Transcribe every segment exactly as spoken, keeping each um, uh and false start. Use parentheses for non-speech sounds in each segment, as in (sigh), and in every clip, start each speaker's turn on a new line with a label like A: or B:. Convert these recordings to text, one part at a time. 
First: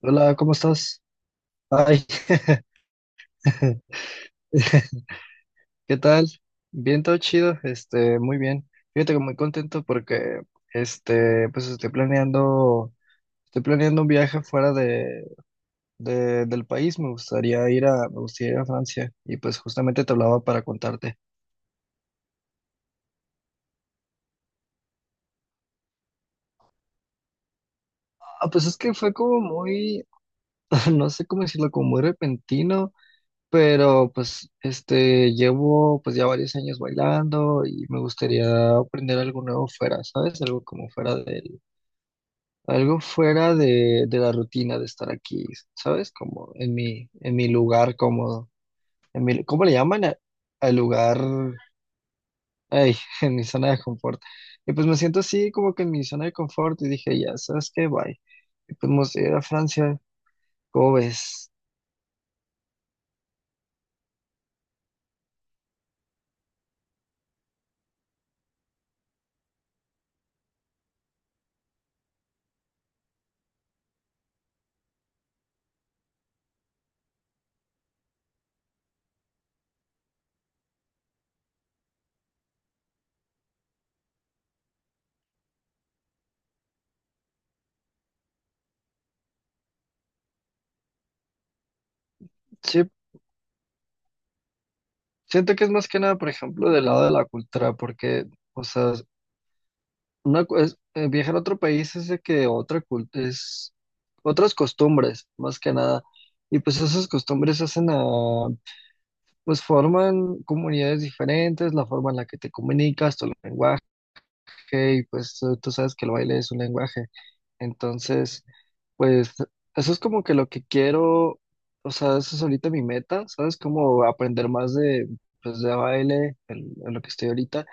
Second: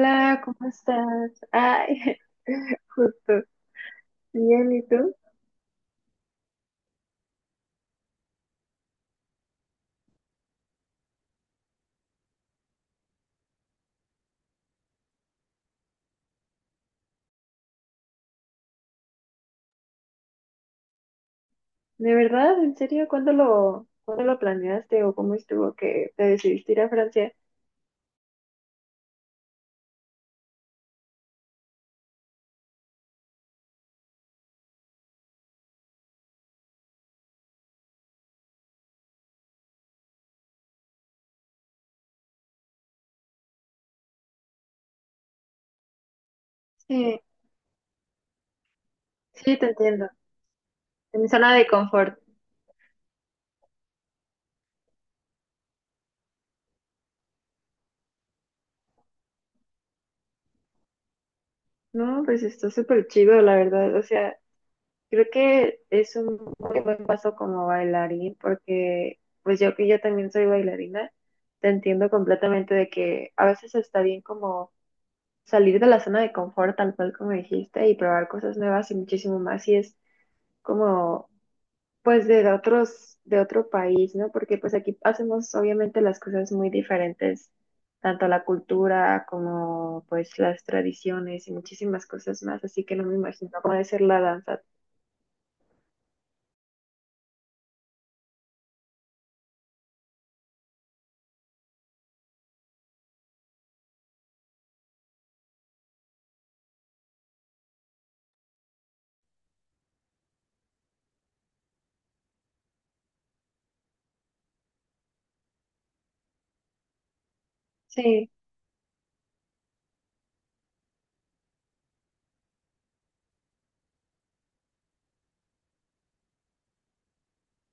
A: Hola, ¿cómo
B: ¿cómo
A: estás?
B: estás?
A: Ay,
B: Ay, (laughs) justo.
A: (laughs)
B: Bien, ¿y tú?
A: ¿qué tal? Bien, todo chido, este, muy bien. Fíjate que muy contento porque, este, pues estoy planeando, estoy planeando un viaje fuera de, de- del país. Me gustaría ir a, me gustaría ir a Francia y pues justamente te hablaba para contarte.
B: ¿De verdad? ¿En serio? ¿Cuándo lo, cuándo lo planeaste o cómo estuvo que te decidiste ir a Francia?
A: Ah, pues es que fue como muy, (laughs) no sé cómo decirlo, como muy repentino. Pero pues este llevo pues ya varios años bailando y me gustaría aprender algo nuevo fuera, ¿sabes? Algo como fuera del, algo fuera de, de la rutina de estar aquí, ¿sabes? Como en mi,
B: Sí,
A: en mi lugar cómodo, en mi,
B: sí,
A: ¿cómo
B: te
A: le llaman?
B: entiendo.
A: a- Al lugar,
B: En mi zona de confort.
A: ay, (laughs) en mi zona de confort. Y pues me siento así como que en mi zona de confort y dije, ya, ¿sabes qué? Bye. Y pues me gustaría ir a Francia, ¿cómo ves?
B: No, pues está súper chido, la verdad. O sea, creo que es un muy buen paso como bailarín porque, pues yo que yo también soy bailarina, te entiendo completamente de que a veces está bien como salir de la zona de confort, tal cual como dijiste, y probar cosas nuevas y muchísimo más, y es como, pues, de otros, de otro país, ¿no? Porque pues aquí hacemos obviamente las cosas muy diferentes, tanto la cultura como pues las tradiciones y muchísimas cosas más,
A: Sí,
B: así que no me imagino cómo debe ser la danza.
A: siento que es más que nada, por ejemplo, del lado de la cultura, porque, o sea, una, cu- es- eh, viajar a otro país es de que otra cul- es otras costumbres, más que nada. Y pues esas costumbres hacen a, pues forman comunidades diferentes, la forma en la que te comunicas, tu lenguaje. Ok, pues tú, tú sabes que el baile es un lenguaje.
B: Sí,
A: Entonces, pues eso es como que lo que quiero, o sea, eso es ahorita mi meta, ¿sabes? Como aprender más de, pues, de baile, en, en lo que estoy ahorita.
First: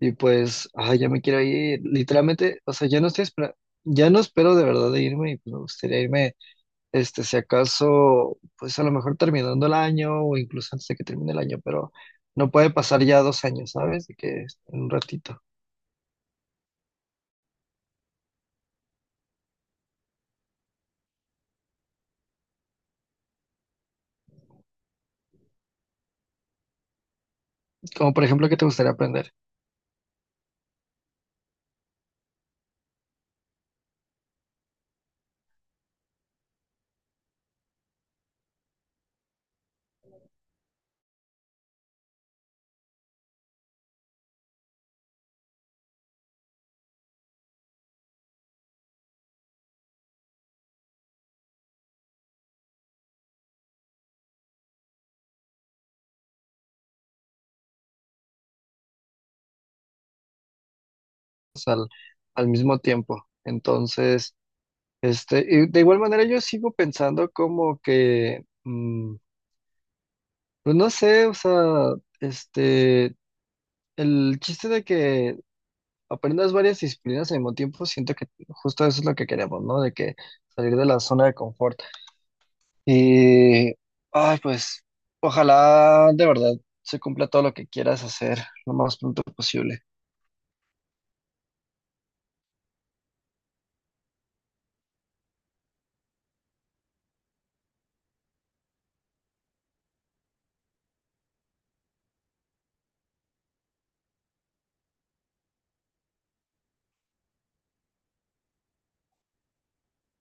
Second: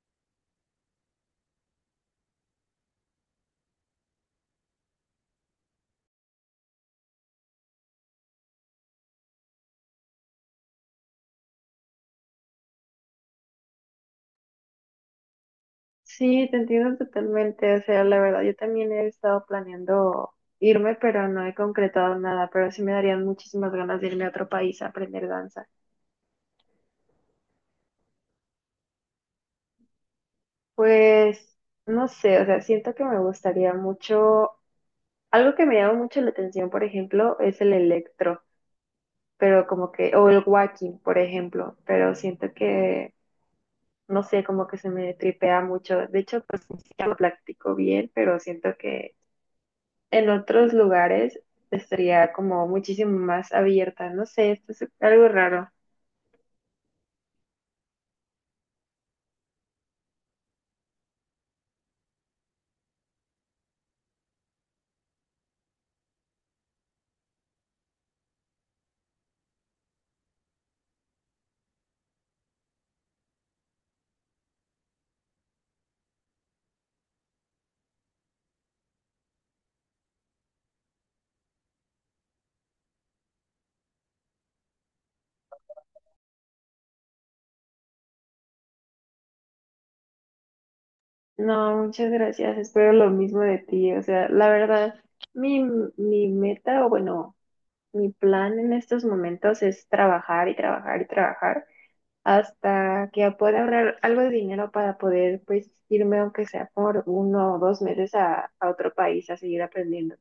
A: Y pues, ay, ya me quiero ir. Literalmente, o sea, ya no estoy espera- ya no espero de verdad de irme y pues, me gustaría irme, este, si acaso, pues a lo mejor terminando el año o incluso antes de que termine el año, pero no puede pasar ya dos años, ¿sabes? De que en un ratito.
B: sí, te entiendo totalmente, o sea, la verdad, yo también he estado planeando irme, pero no he concretado nada, pero sí me darían muchísimas ganas de irme a otro país a aprender danza.
A: Como por ejemplo, ¿qué te gustaría aprender?
B: Pues no sé, o sea, siento que me gustaría mucho, algo que me llama mucho la atención, por ejemplo, es el electro, pero como que, o el walking, por ejemplo, pero siento que, no sé, como que se me tripea mucho. De hecho, pues ni siquiera lo practico bien, pero siento que en otros lugares estaría como muchísimo más abierta, no sé, esto es algo raro.
A: al, al mismo tiempo. Entonces, este, y de igual manera yo sigo pensando como que, mm, pues no sé, o sea, este, el chiste de que aprendas varias disciplinas al mismo tiempo, siento que justo eso es lo que queremos, ¿no? De que salir de la zona de confort. Y, ay, pues, ojalá de verdad se cumpla todo lo que quieras hacer lo más pronto posible.
B: No, muchas gracias, espero lo mismo de ti, o sea, la verdad. Mi, mi meta, o bueno, mi plan en estos momentos es trabajar y trabajar y trabajar hasta que pueda ahorrar algo de dinero para poder pues irme aunque sea por uno o dos meses a, a otro país a seguir aprendiendo.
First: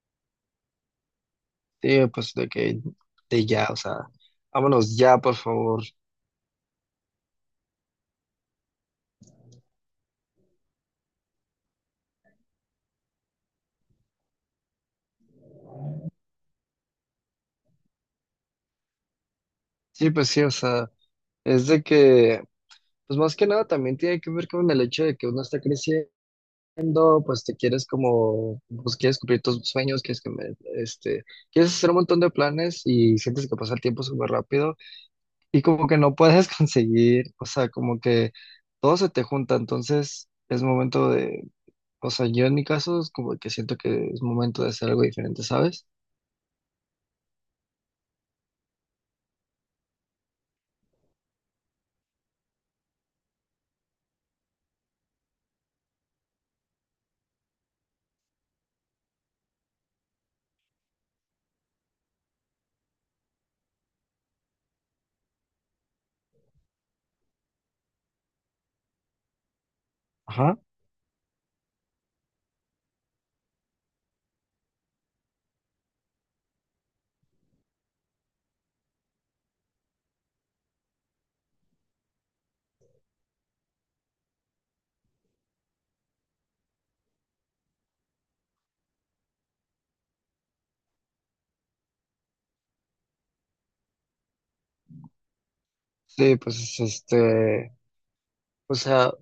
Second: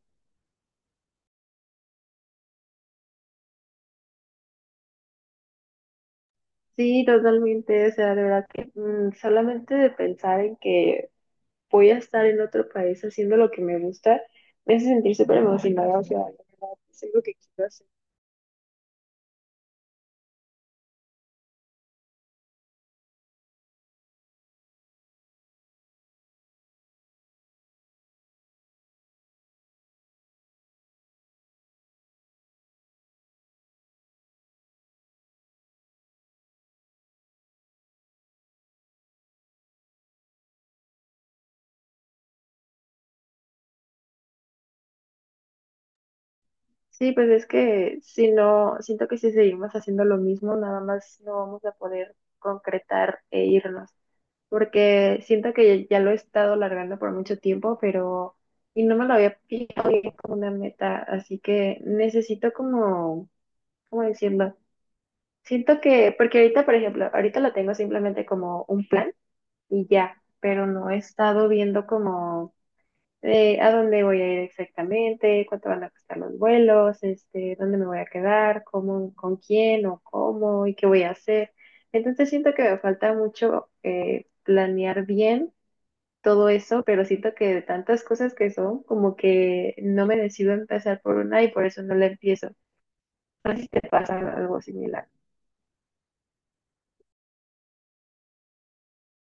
A: Sí, pues de que, de ya, o sea, vámonos ya, por favor.
B: Sí, totalmente, o sea, de verdad que mm, solamente de pensar en que voy a estar en otro país haciendo lo que me gusta, me hace sentir súper emocionada, o sea, de verdad, es algo que quiero hacer.
A: Sí, pues sí, o sea, es de que, pues más que nada también tiene que ver con el hecho de que uno está creciendo, pues te quieres como, pues quieres cumplir tus sueños, quieres que me, este, quieres hacer un montón de planes y sientes que pasa el tiempo súper rápido y como que no puedes (laughs) conseguir, o sea, como que todo se te junta, entonces es momento de, o sea, yo en mi caso es como que siento que es momento de hacer algo diferente, ¿sabes?
B: Sí, pues es que si no, siento que si seguimos haciendo lo mismo, nada más no vamos a poder concretar e irnos, porque siento que ya, ya lo he estado largando por mucho tiempo, pero y no me lo había fijado bien como una meta, así que necesito como, ¿cómo decirlo? Siento que, porque ahorita, por ejemplo, ahorita lo tengo simplemente como un plan y ya,
A: Ajá.
B: pero no he estado viendo como eh, a dónde voy a ir exactamente, cuánto van a costar los vuelos, este, dónde me voy a quedar, cómo, con quién o cómo y qué voy a hacer. Entonces siento que me falta mucho eh, planear bien todo eso, pero siento que de tantas cosas que son, como que no me decido a empezar por una y por eso no la empiezo. Me pasa algo similar.
A: Sí, pues este, o sea,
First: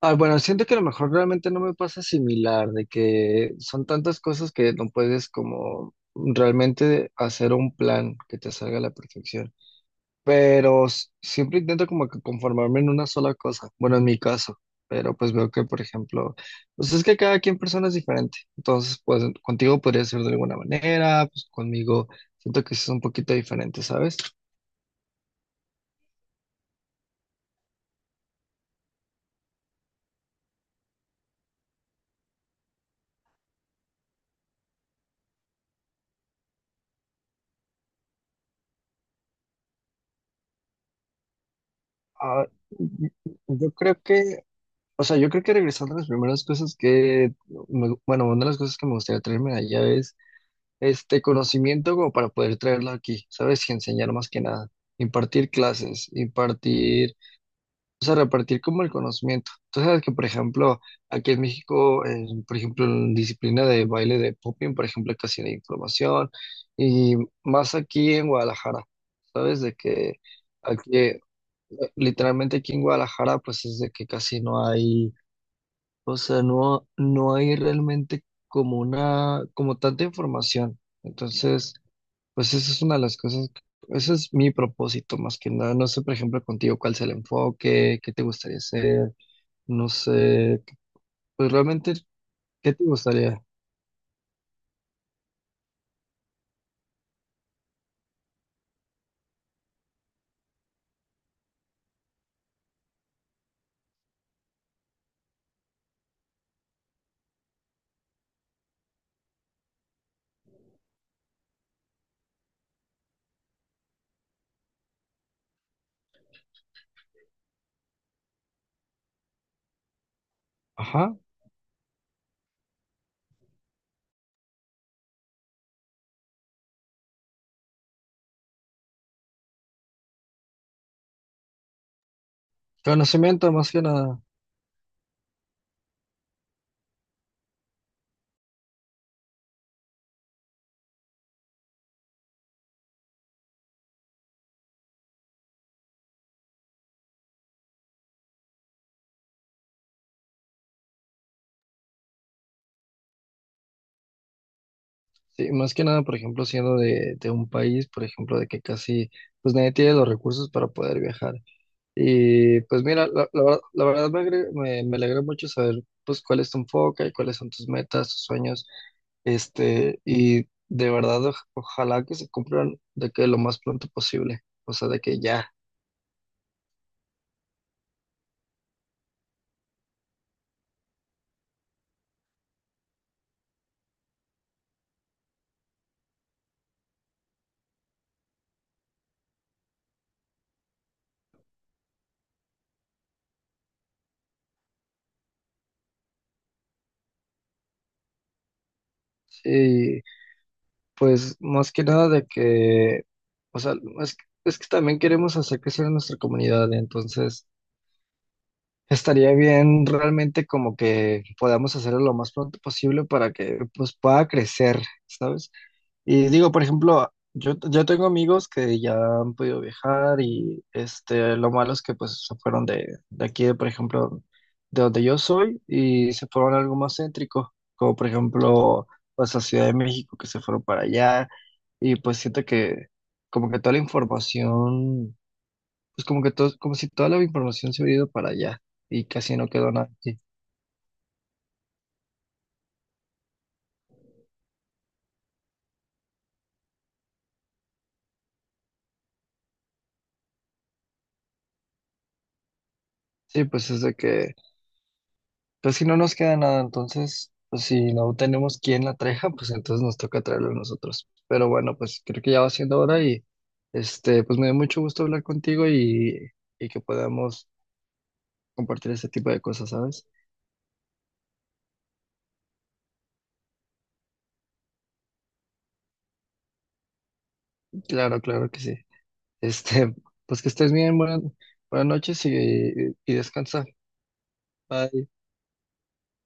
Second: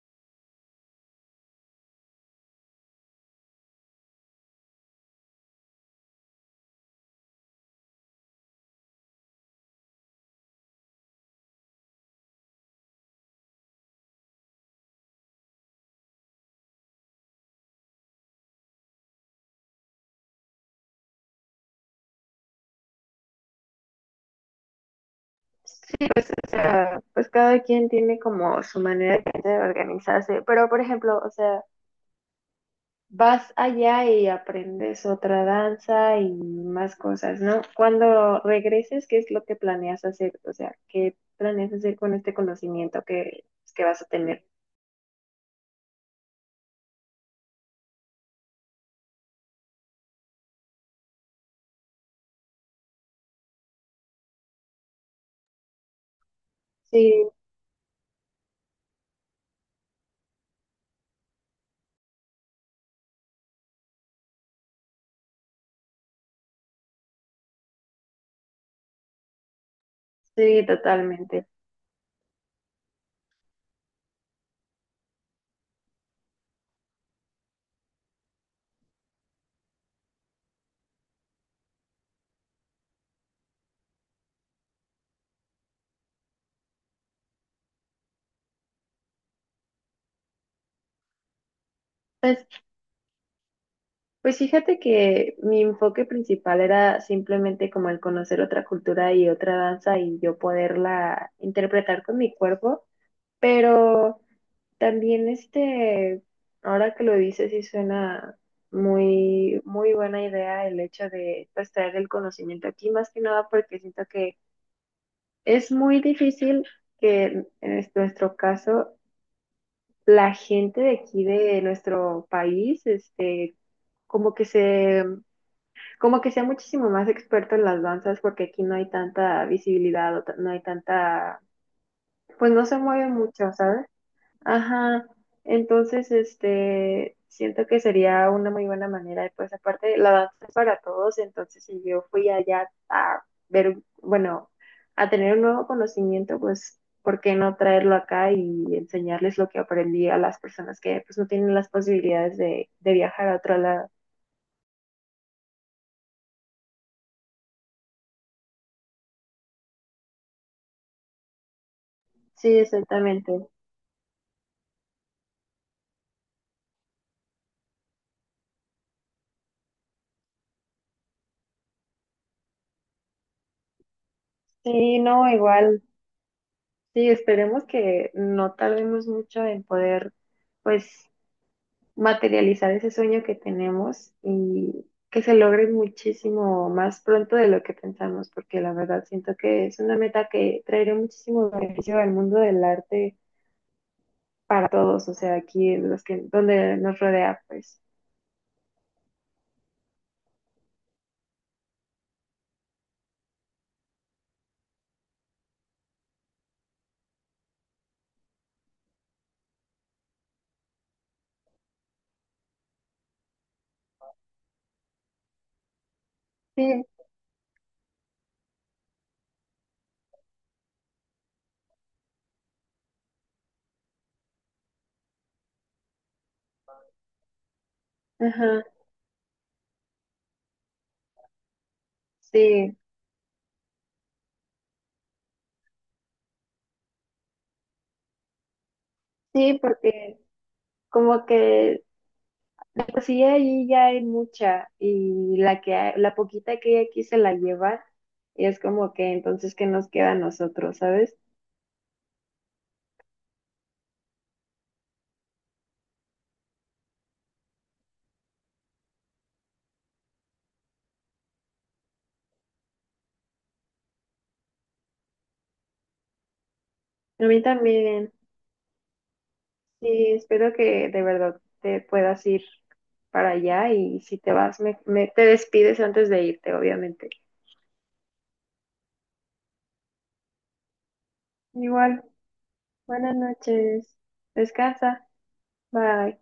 A: ah, bueno, siento que a lo mejor realmente no me pasa similar, de que son tantas cosas que no puedes como realmente hacer un plan que te salga a la perfección, pero s- siempre intento como que conformarme en una sola cosa, bueno, en mi caso, pero pues veo que, por ejemplo, pues es que cada quien persona es diferente, entonces pues contigo podría ser de alguna manera, pues conmigo siento que sí es un poquito diferente, ¿sabes?
B: Sí, pues, o sea, pues cada quien tiene como su manera de organizarse, pero por ejemplo, o sea, vas allá y aprendes otra danza y más cosas, ¿no? Cuando regreses, ¿qué es lo que planeas hacer? O sea, ¿qué planeas hacer con este
A: Ah,
B: conocimiento que,
A: yo
B: que
A: creo
B: vas a tener?
A: que O sea, yo creo que regresando a las primeras cosas que, me- bueno, una de las cosas que me gustaría traerme de allá es este conocimiento como para poder traerlo aquí, ¿sabes? Y enseñar más que nada, impartir clases, impartir,
B: Sí,
A: o sea, repartir como el conocimiento. Tú sabes que, por ejemplo, aquí en México, eh, por ejemplo, en disciplina de baile de popping, por ejemplo, casi no hay información, y más aquí en Guadalajara, ¿sabes? De que
B: sí,
A: aquí, eh,
B: totalmente.
A: literalmente aquí en Guadalajara, pues es de que casi no hay. O sea, no, no hay realmente como una, como tanta información. Entonces, pues esa es una de las cosas, que- ese es mi propósito más que nada. No sé, por ejemplo, contigo cuál es el enfoque, qué te gustaría hacer, no sé, pues realmente,
B: Pues,
A: ¿qué te gustaría?
B: pues fíjate que mi enfoque principal era simplemente como el conocer otra cultura y otra danza y yo poderla interpretar con mi cuerpo, pero... También este, ahora que lo dices, sí suena muy, muy buena idea el hecho de pues, traer el conocimiento aquí, más que nada porque siento que es muy difícil que en es- nuestro caso la gente de
A: Ajá,
B: aquí de nuestro país, este, como que se, como que sea muchísimo más experto en las danzas porque aquí no hay tanta visibilidad o ta- no hay tanta, pues no se mueve mucho,
A: conocimiento más que
B: ¿sabes?
A: nada.
B: Ajá, entonces, este, siento que sería una muy buena manera, y pues aparte, la danza es para todos, entonces si yo fui allá a ver, un- bueno, a tener un nuevo conocimiento, pues, ¿por qué no traerlo acá y enseñarles lo que aprendí a las personas que, pues, no tienen las posibilidades de, de viajar a otro lado?
A: Sí, más que nada, por ejemplo, siendo de, de un país, por ejemplo, de que casi, pues nadie tiene los recursos para poder viajar. Y
B: Sí,
A: pues mira, la,
B: exactamente.
A: la verdad la verdad me, agre- me, me alegra mucho saber pues cuál es tu enfoque y cuáles son tus metas, tus sueños, este, y de verdad oj- ojalá que se cumplan de que lo más pronto posible, o sea, de
B: Sí,
A: que
B: no,
A: ya.
B: igual, sí, esperemos que no tardemos mucho en poder, pues, materializar ese sueño que tenemos y que se logre muchísimo más pronto de lo que pensamos, porque la verdad siento que es una meta que traerá muchísimo beneficio al mundo del arte para todos, o sea, aquí en los que, donde nos rodea, pues.
A: Y pues más que nada de que, o sea, es, es que también queremos hacer crecer a nuestra comunidad, entonces estaría bien realmente como que podamos hacerlo lo más pronto posible para que pues pueda crecer, ¿sabes? Y digo, por
B: Sí,
A: ejemplo, yo, yo tengo amigos que ya han podido viajar y este, lo malo es que pues se fueron de, de aquí, de, por ejemplo, de donde yo soy y se fueron a algo más céntrico, como por
B: ajá,
A: ejemplo, pues a Ciudad de México, que se fueron para allá y pues siento
B: sí,
A: que como que toda la información, pues como que todo, como si toda la información se hubiera ido para allá y casi no
B: sí,
A: quedó nada aquí.
B: porque como que de por sí ahí ya hay mucha y la que hay- la poquita que hay aquí se la lleva y es como que entonces qué nos queda a nosotros, ¿sabes?
A: Sí, pues es de que pues si no nos queda nada, entonces, pues, si no tenemos quien la traiga, (laughs) pues entonces nos toca traerlo nosotros. Pero bueno, pues creo que ya va siendo hora y este, pues me dio mucho gusto hablar contigo y, y, que
B: A mí
A: podamos
B: también.
A: compartir este tipo de cosas, ¿sabes?
B: Sí, espero que de verdad te puedas ir para allá y si te vas, me, me- te despides antes de irte, obviamente.
A: Claro, claro que sí. Este, pues que estés bien, buenas, buenas
B: Igual,
A: noches y, y
B: buenas
A: descansa.
B: noches.
A: Bye.
B: Descansa. Bye.